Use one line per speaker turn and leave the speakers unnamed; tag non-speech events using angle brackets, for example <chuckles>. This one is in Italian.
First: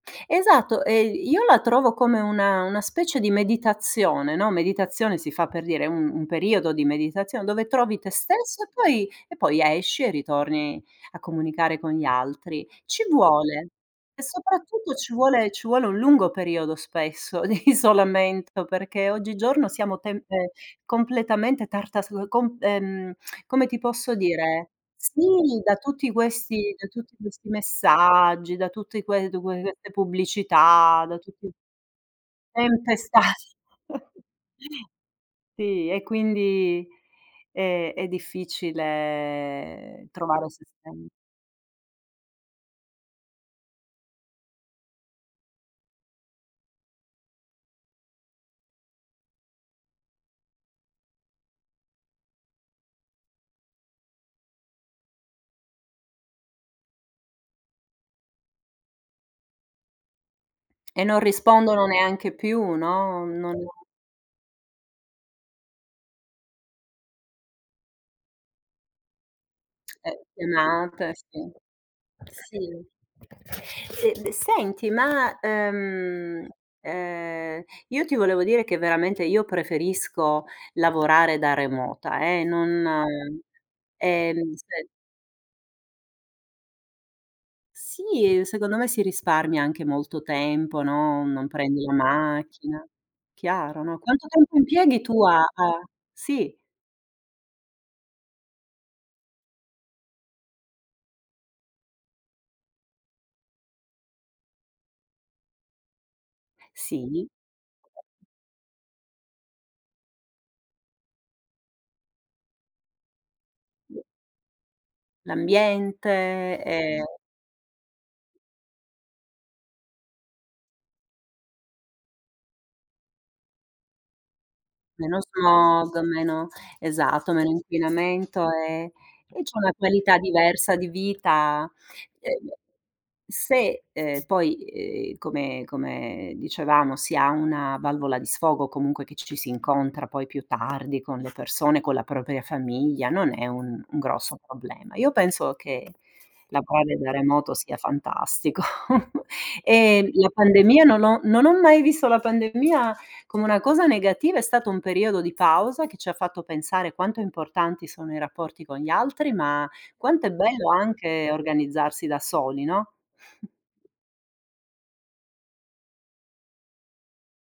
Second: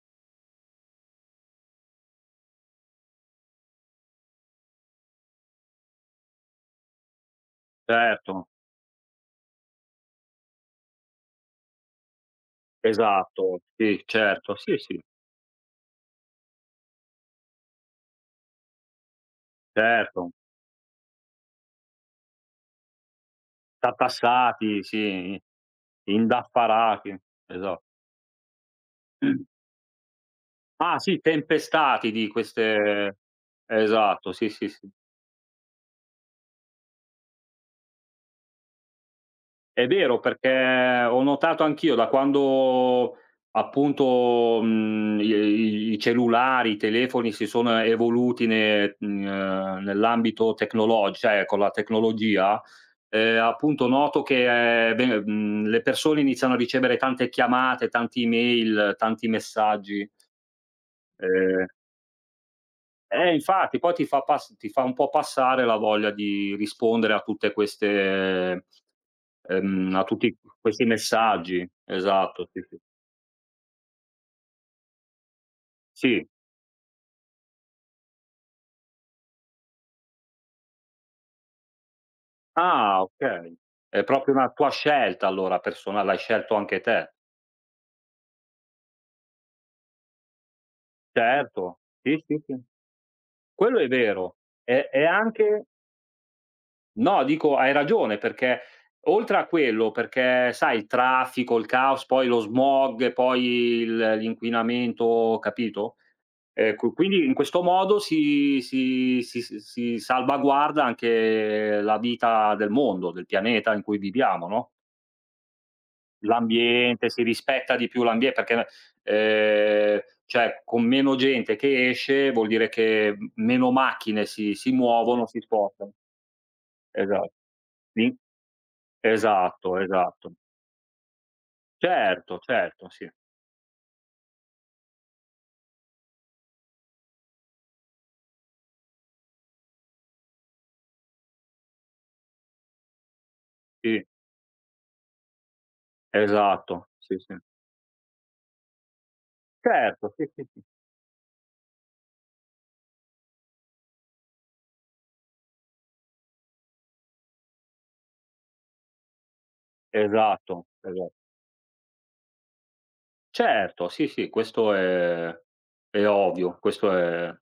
Esatto, ehm, io la trovo come una una specie di meditazione, no, meditazione si fa per dire, un un periodo di meditazione dove trovi te
Certo.
stesso e poi e poi a esci e ritorni a comunicare con gli altri. Ci
Esatto,
vuole.
sì
E
certo, sì,
soprattutto
sì.
ci vuole ci vuole un lungo periodo spesso di isolamento, perché oggigiorno, siamo
Certo.
tenpe completamente tartass u comp ehm, <tsk> come ti posso dire?
Tartassati,
Sì,
sì,
da tutti questi da
indaffarati.
tutti questi
Esat
messaggi, da tutti que du
<clears throat>
que queste
Ah
pubblicità, da
si
tutti
tempestati di queste
Tempestati. <chuckles>
esatto, sì, sì, sì.
Sì, e quindi, ehm, è
È
difficile
vero,
trovare
perché
<unintelligible>
ho notato anch'io da quando, appunto, mhmm, gli i i cellulari, i telefoni si sono a evoluti ne ehm, nell'ambito tecnologi cioè con la tecnologia, ehm, appunto noto che, ehm, beh, mhmm, le persone iniziano a ricevere tante chiamate, tanti email, tanti messaggi.
E non
Ehm
rispondono neanche più, no,
Eh
non
infatti poi ti fa pass ti fa un po' passare la voglia di rispondere a tutte queste, ehm, a
Eh,
tutti questi
chiamate, sì,
messaggi. Esatto, sì, sì.
sì. Ehm, de senti, ma,
Sì.
ehm, ehm, io ti volevo dire che veramente io preferisco lavorare da remota eh, non
Ah okay, è proprio una
ehm,
tua
se
scelta allora personal l'hai scelto anche te.
Sì, secondo me si risparmia anche molto tempo, no, non
Certo,
prendi la
sì, sì, sì.
macchina.
Quello
Chiaro,
è
no. Quanto
vero,
tempo
è
impieghi
è
tu a
anche
a sì.
No dico, hai ragione perché, oltre a quello, perché sai il traffico, il caos, poi lo smog, poi il l'inquinamento, capito? Ehm, qu quindi
Sì.
in questo modo si si si s si salvaguarda anche la vita del mondo, del pianeta in cui viviamo, no?
L'ambiente, ehm
L'ambiente, si rispetta di più l'ambie perché la ehm, cioè, con meno gente che esce, vuol dire che m meno macchine si si
Meno
muovono, si spostano.
smog, meno
Esatt
esatto, meno
sì
inquinamento, e e c'è una
esatto,
qualità
esatto.
diversa di vita.
Certo, certo, sì.
Se, ehm, poi, ehm, come come dicevamo si ha una valvola di sfogo comunque che ci si incontra poi più tardi con le persone, con la propria famiglia, non è un un
Sì.
grosso problema. Io penso che
Esatto,
lavorare da
sì, sì.
remoto sia fantastico. <chuckles> Ehm,
Certo, sì,
la
sì, sì.
pandemia, non ho non ho mai visto la pandemia come una cosa negativa, è stato un periodo di pausa che ci ha fatto pensare quanto importanti sono i rapporti con gli altri, ma quanto è
Esatto,
bello
esat
anche organizzarsi da soli, no? <chuckles>
Certo, sì, sì, questo è è ovvio, questo è